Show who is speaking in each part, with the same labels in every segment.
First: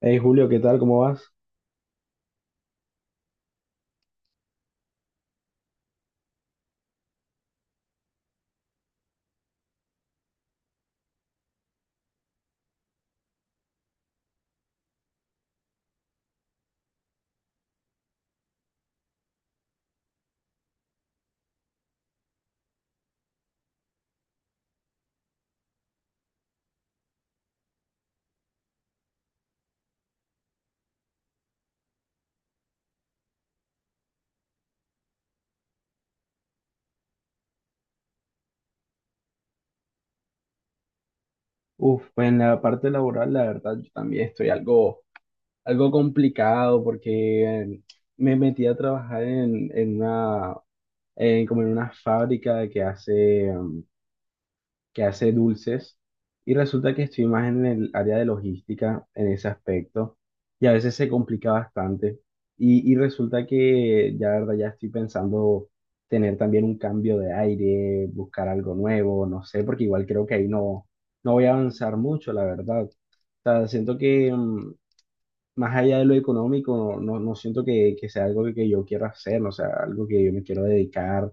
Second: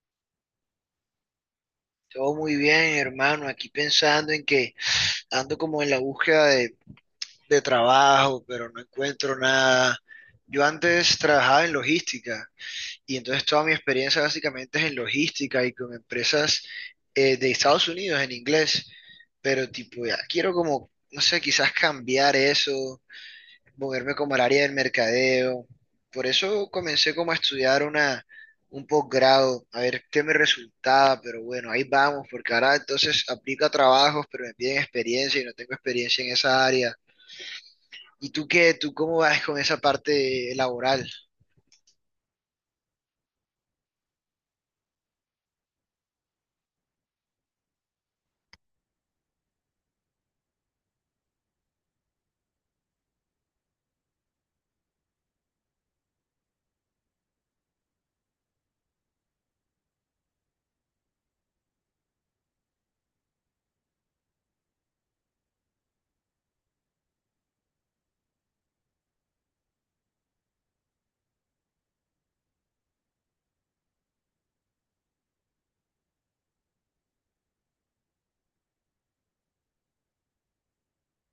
Speaker 1: Hey Julio, ¿qué tal? ¿Cómo vas?
Speaker 2: Todo muy bien, hermano. Aquí pensando en que ando como en la búsqueda de trabajo, pero no encuentro nada. Yo antes trabajaba en logística y entonces toda mi experiencia básicamente es en logística y con empresas de Estados Unidos en inglés, pero tipo ya quiero como, no sé, quizás cambiar eso, moverme como al área del mercadeo. Por eso comencé como a estudiar un posgrado, a ver qué me resultaba, pero bueno, ahí vamos, porque ahora entonces aplico a trabajos, pero me piden experiencia y no tengo experiencia en esa área. ¿Y tú qué? ¿Tú cómo vas con esa parte laboral?
Speaker 1: Uf, pues en la parte laboral, la verdad, yo también estoy algo complicado porque me metí a trabajar en como en una fábrica que hace que hace dulces y resulta que estoy más en el área de logística en ese aspecto y a veces se complica bastante y resulta que ya la verdad ya estoy pensando tener también un cambio de aire, buscar algo nuevo, no sé, porque igual creo que ahí no, no voy a avanzar mucho, la verdad. O sea, siento que más allá de lo económico, no siento que sea algo que yo quiera hacer, no sea algo que yo me quiero dedicar.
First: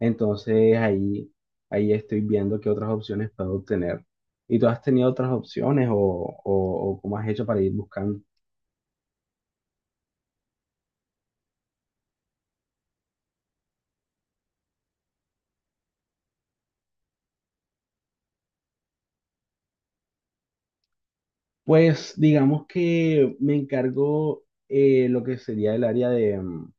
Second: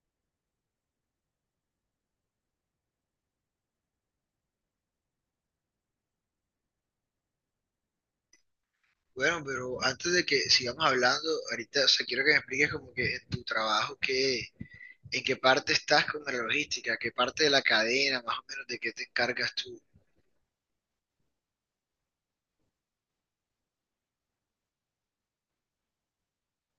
Speaker 1: Entonces ahí estoy viendo qué otras opciones puedo obtener. ¿Y tú has tenido otras opciones o cómo has hecho para ir buscando?
Speaker 2: Bueno, pero antes de que sigamos hablando, ahorita, o sea, quiero que me expliques como que en tu trabajo, qué, en qué parte estás con la logística, qué parte de la cadena, más o menos, de qué te encargas tú.
Speaker 1: Pues digamos que me encargo lo que sería el área de, mm,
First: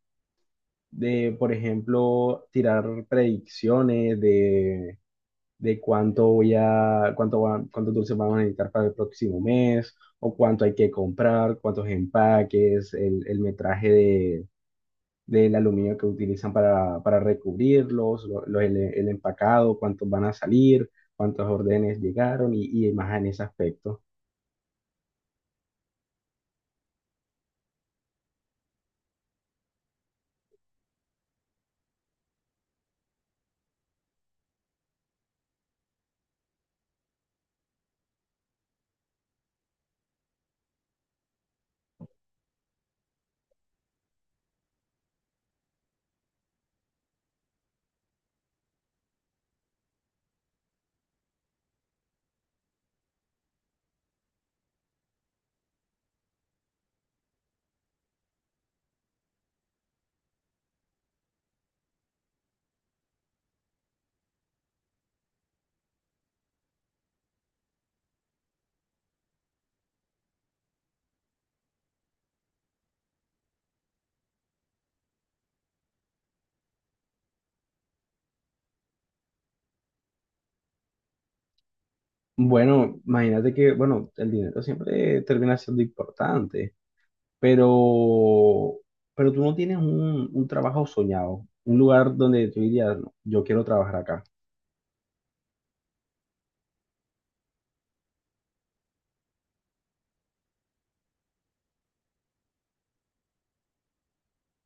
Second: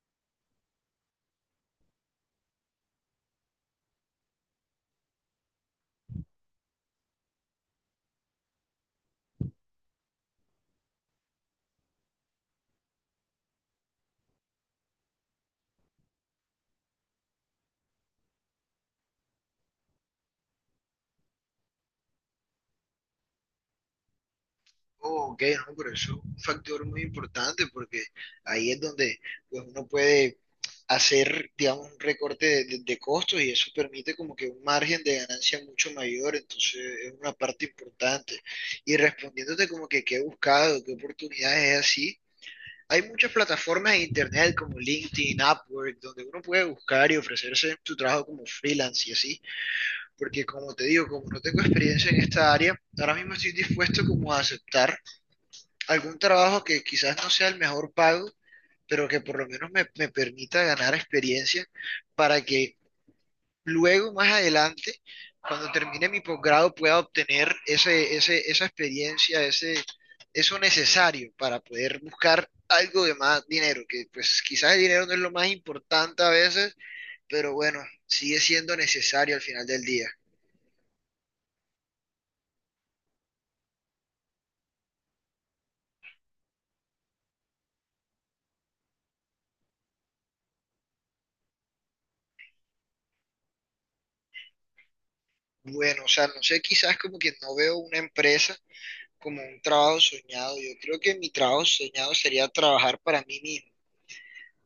Speaker 1: de, por ejemplo, tirar predicciones de cuánto voy a, cuánto va- cuántos dulces vamos a necesitar para el próximo mes, o cuánto hay que comprar, cuántos empaques, el metraje del aluminio que utilizan para recubrirlos, el empacado, cuántos van a salir, cuántos órdenes llegaron y más en ese aspecto.
Speaker 2: Oh, ok, no, pero eso es un factor muy importante porque ahí es donde pues, uno puede hacer, digamos, un recorte de, de costos y eso permite como que un margen de ganancia mucho mayor, entonces es una parte importante. Y respondiéndote como que qué he buscado, qué oportunidades es así, hay muchas plataformas de internet como LinkedIn, Upwork, donde uno puede buscar y ofrecerse su trabajo como freelance y así, porque como te digo, como no tengo experiencia en esta área, ahora mismo estoy dispuesto como a aceptar algún trabajo que quizás no sea el mejor pago, pero que por lo menos me permita ganar experiencia para que luego, más adelante, cuando termine mi posgrado, pueda obtener esa experiencia, ese, eso necesario para poder buscar algo de más dinero, que pues quizás el dinero no es lo más importante a veces, pero bueno, sigue siendo necesario al final del día.
Speaker 1: Bueno, imagínate que, bueno, el dinero siempre termina siendo importante, pero, pero tú no tienes un trabajo soñado, un lugar donde tú dirías, "No, yo quiero trabajar acá".
Speaker 2: Bueno, o sea, no sé, quizás como que no veo una empresa como un trabajo soñado. Yo creo que mi trabajo soñado sería trabajar para mí mismo.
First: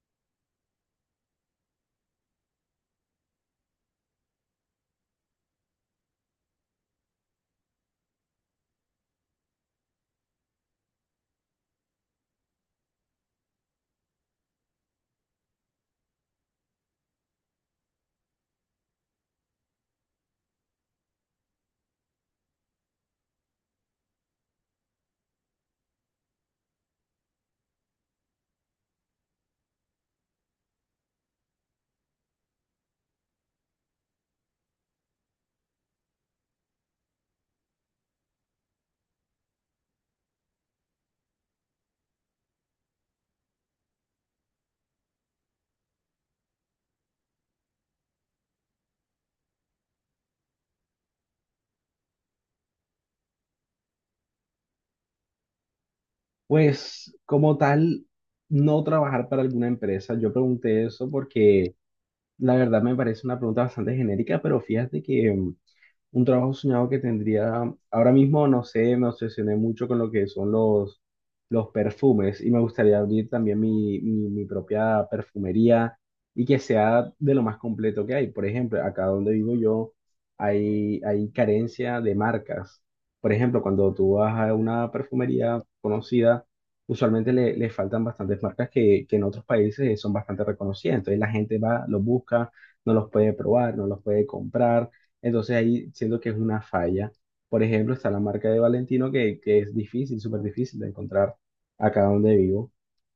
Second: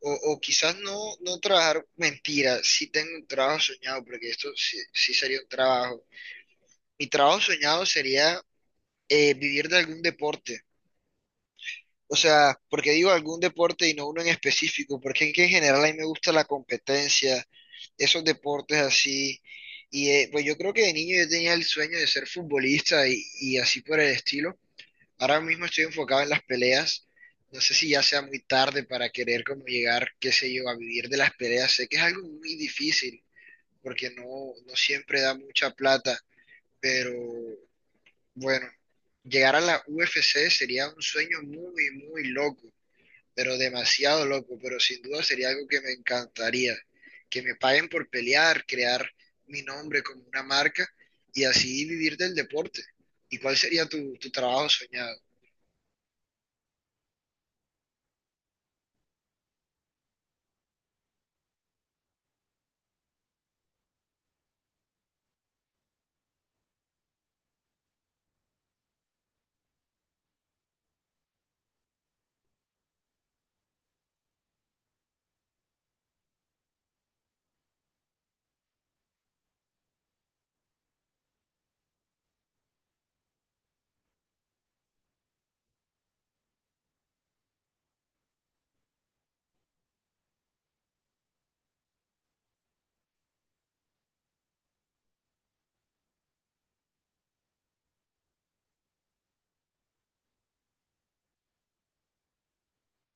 Speaker 2: O quizás no, no trabajar, mentira, sí tengo un trabajo soñado, porque esto sí, sí sería un trabajo. Mi trabajo soñado sería vivir de algún deporte. O sea, porque digo algún deporte y no uno en específico, porque es que en general a mí me gusta la competencia, esos deportes así. Y pues yo creo que de niño yo tenía el sueño de ser futbolista y así por el estilo. Ahora mismo estoy enfocado en las peleas. No sé si ya sea muy tarde para querer como llegar, qué sé yo, a vivir de las peleas. Sé que es algo muy difícil porque no, no siempre da mucha plata, pero bueno, llegar a la UFC sería un sueño muy, muy loco, pero demasiado loco, pero sin duda sería algo que me encantaría. Que me paguen por pelear, crear mi nombre como una marca y así vivir del deporte. ¿Y cuál sería tu, tu trabajo soñado?
Speaker 1: Pues como tal, no trabajar para alguna empresa. Yo pregunté eso porque la verdad me parece una pregunta bastante genérica, pero fíjate que un trabajo soñado que tendría, ahora mismo no sé, me obsesioné mucho con lo que son los perfumes y me gustaría abrir también mi propia perfumería y que sea de lo más completo que hay. Por ejemplo, acá donde vivo yo hay carencia de marcas. Por ejemplo, cuando tú vas a una perfumería conocida, usualmente le faltan bastantes marcas que en otros países son bastante reconocidas. Entonces la gente va, los busca, no los puede probar, no los puede comprar, entonces ahí siento que es una falla. Por ejemplo, está la marca de Valentino que es difícil, súper difícil de encontrar acá donde vivo.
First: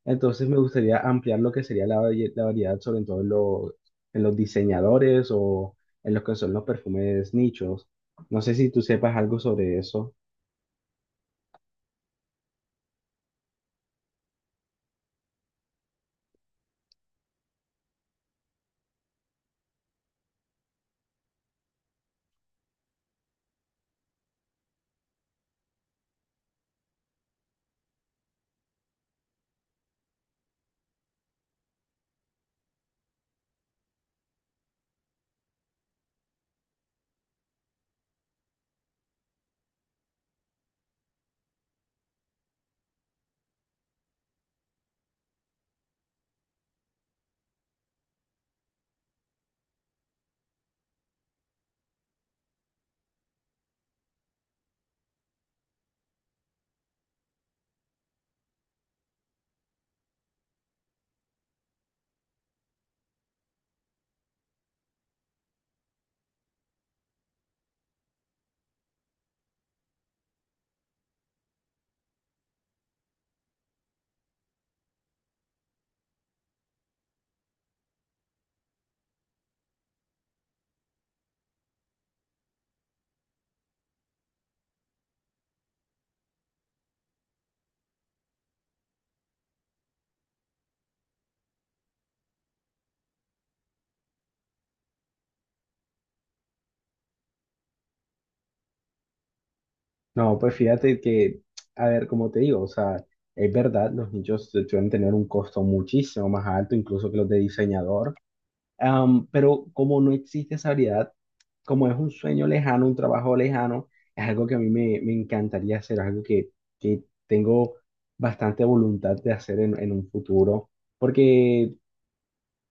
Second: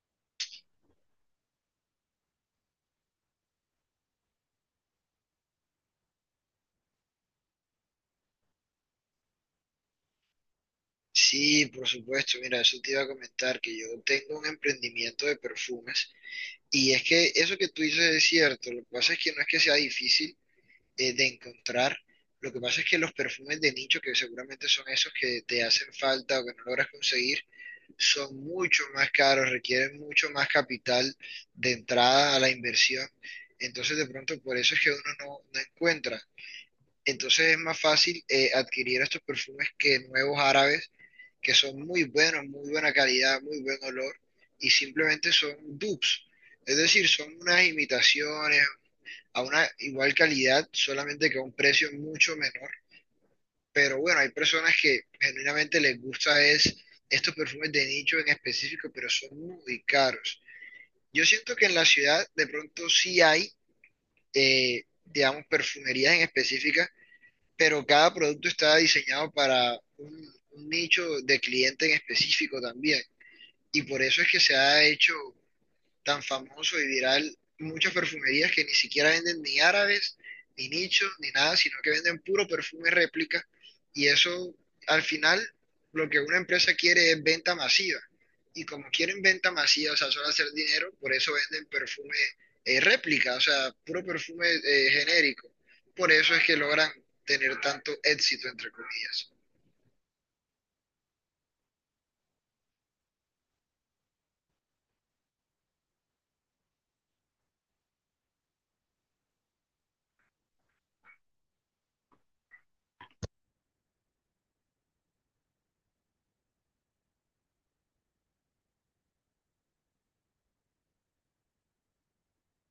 Speaker 1: Entonces me gustaría ampliar lo que sería la variedad, sobre todo en los diseñadores o en los que son los perfumes nichos. No sé si tú sepas algo sobre eso.
Speaker 2: Sí, por supuesto. Mira, eso te iba a comentar, que yo tengo un emprendimiento de perfumes y es que eso que tú dices es cierto. Lo que pasa es que no es que sea difícil de encontrar. Lo que pasa es que los perfumes de nicho, que seguramente son esos que te hacen falta o que no logras conseguir, son mucho más caros, requieren mucho más capital de entrada a la inversión. Entonces, de pronto, por eso es que uno no, no encuentra. Entonces, es más fácil adquirir estos perfumes que nuevos árabes que son muy buenos, muy buena calidad, muy buen olor, y simplemente son dupes. Es decir, son unas imitaciones a una igual calidad, solamente que a un precio mucho menor. Pero bueno, hay personas que genuinamente les gusta es estos perfumes de nicho en específico, pero son muy caros. Yo siento que en la ciudad de pronto sí hay, digamos, perfumerías en específica, pero cada producto está diseñado para un nicho de cliente en específico también. Y por eso es que se ha hecho tan famoso y viral muchas perfumerías que ni siquiera venden ni árabes, ni nichos, ni nada, sino que venden puro perfume réplica y eso al final lo que una empresa quiere es venta masiva y como quieren venta masiva, o sea, solo hacer dinero, por eso venden perfume réplica, o sea, puro perfume genérico. Por eso es que logran tener tanto éxito, entre comillas.
Speaker 1: No, pues fíjate que, a ver, como te digo, o sea, es verdad, los nichos suelen tener un costo muchísimo más alto, incluso que los de diseñador. Am, pero como no existe esa variedad, como es un sueño lejano, un trabajo lejano, es algo que a me encantaría hacer, algo que tengo bastante voluntad de hacer en un futuro, porque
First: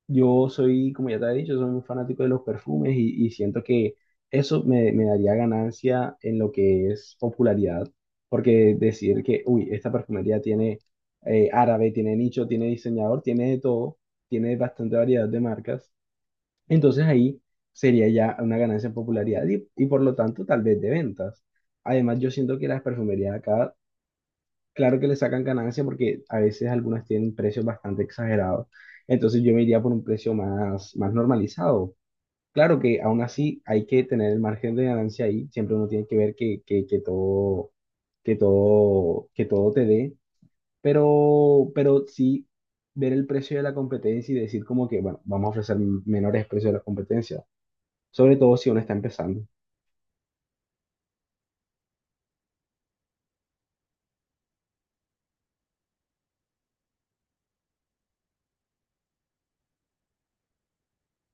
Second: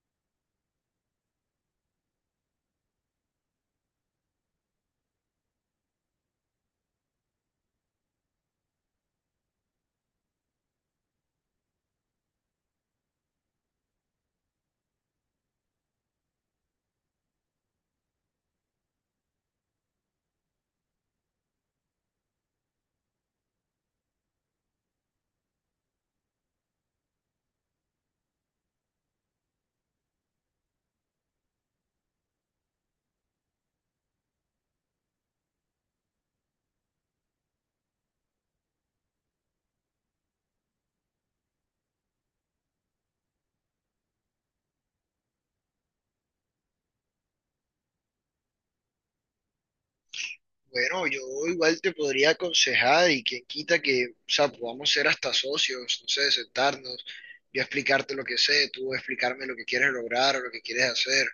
Speaker 1: yo soy, como ya te he dicho, soy un fanático de los perfumes y siento que me daría ganancia en lo que es popularidad, porque decir que, uy, esta perfumería tiene árabe, tiene nicho, tiene diseñador, tiene de todo, tiene bastante variedad de marcas. Entonces ahí sería ya una ganancia en popularidad y por lo tanto tal vez de ventas. Además, yo siento que las perfumerías acá, claro que le sacan ganancia porque a veces algunas tienen precios bastante exagerados. Entonces yo me iría por un precio más normalizado. Claro que aún así hay que tener el margen de ganancia ahí. Siempre uno tiene que ver que todo, que todo te dé. Pero sí ver el precio de la competencia y decir como que, bueno, vamos a ofrecer menores precios de la competencia, sobre todo si uno está empezando.
Speaker 2: Bueno, yo igual te podría aconsejar y quien quita que, o sea, podamos ser hasta socios, no sé, sentarnos, yo explicarte lo que sé, tú explicarme lo que quieres lograr o lo que quieres hacer,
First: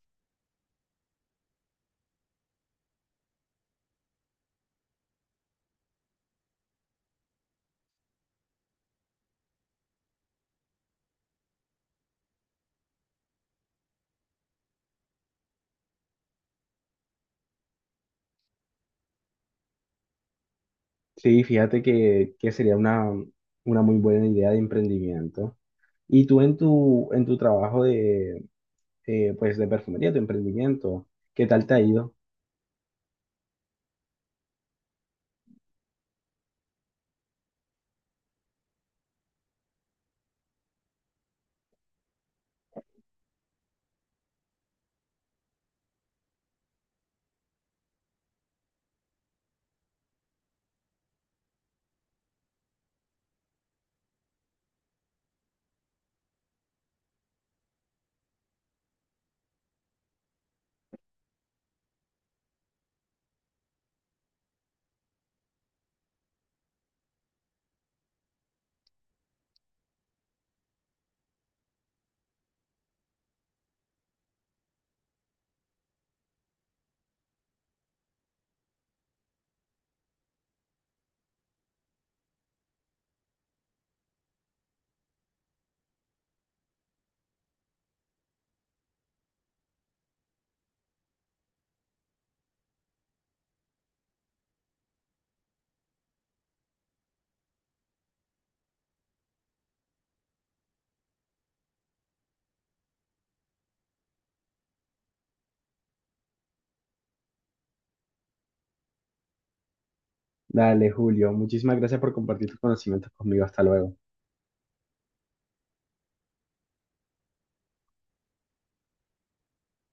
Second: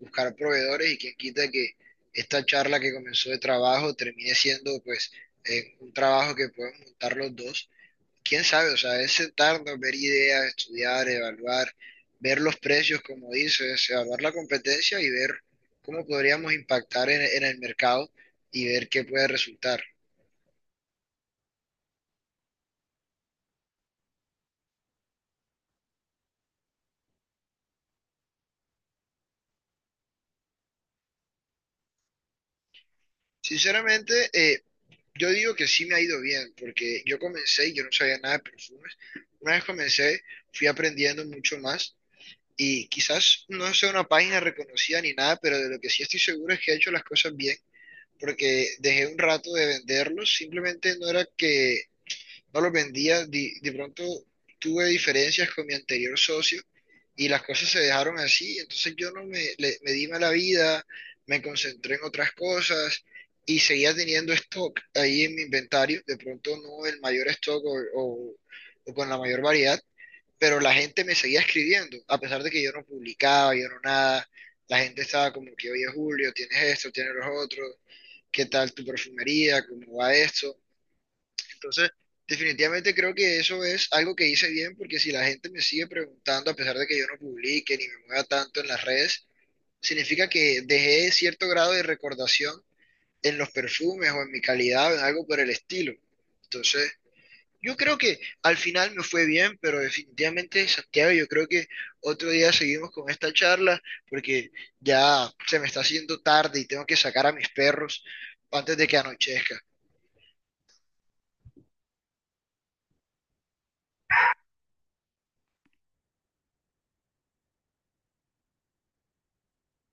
Speaker 2: buscar proveedores y quien quita que esta charla que comenzó de trabajo termine siendo pues un trabajo que podemos montar los dos, quién sabe, o sea, es sentarnos, ver ideas, estudiar, evaluar, ver los precios, como dices, evaluar la competencia y ver cómo podríamos impactar en el mercado y ver qué puede resultar.
Speaker 1: Sí, fíjate que sería una muy buena idea de emprendimiento. Y tú en en tu trabajo de, pues de perfumería, tu emprendimiento, ¿qué tal te ha ido?
Speaker 2: Sinceramente, yo digo que sí me ha ido bien, porque yo comencé y yo no sabía nada de perfumes. Una vez comencé, fui aprendiendo mucho más y quizás no sea una página reconocida ni nada, pero de lo que sí estoy seguro es que he hecho las cosas bien, porque dejé un rato de venderlos, simplemente no era que no los vendía. De pronto tuve diferencias con mi anterior socio y las cosas se dejaron así. Entonces yo no me, me di mala vida, me concentré en otras cosas y seguía teniendo stock ahí en mi inventario. De pronto no el mayor stock o con la mayor variedad, pero la gente me seguía escribiendo, a pesar de que yo no publicaba, yo no nada. La gente estaba como que, oye Julio, tienes esto, tienes los otros, ¿qué tal tu perfumería? ¿Cómo va esto? Entonces, definitivamente creo que eso es algo que hice bien porque si la gente me sigue preguntando, a pesar de que yo no publique ni me mueva tanto en las redes, significa que dejé cierto grado de recordación en los perfumes o en mi calidad o en algo por el estilo. Entonces, yo creo que al final me fue bien, pero definitivamente, Santiago, yo creo que otro día seguimos con esta charla porque ya se me está haciendo tarde y tengo que sacar a mis perros antes de que anochezca.
Speaker 1: Dale, Julio, muchísimas gracias por compartir tus conocimientos conmigo. Hasta luego.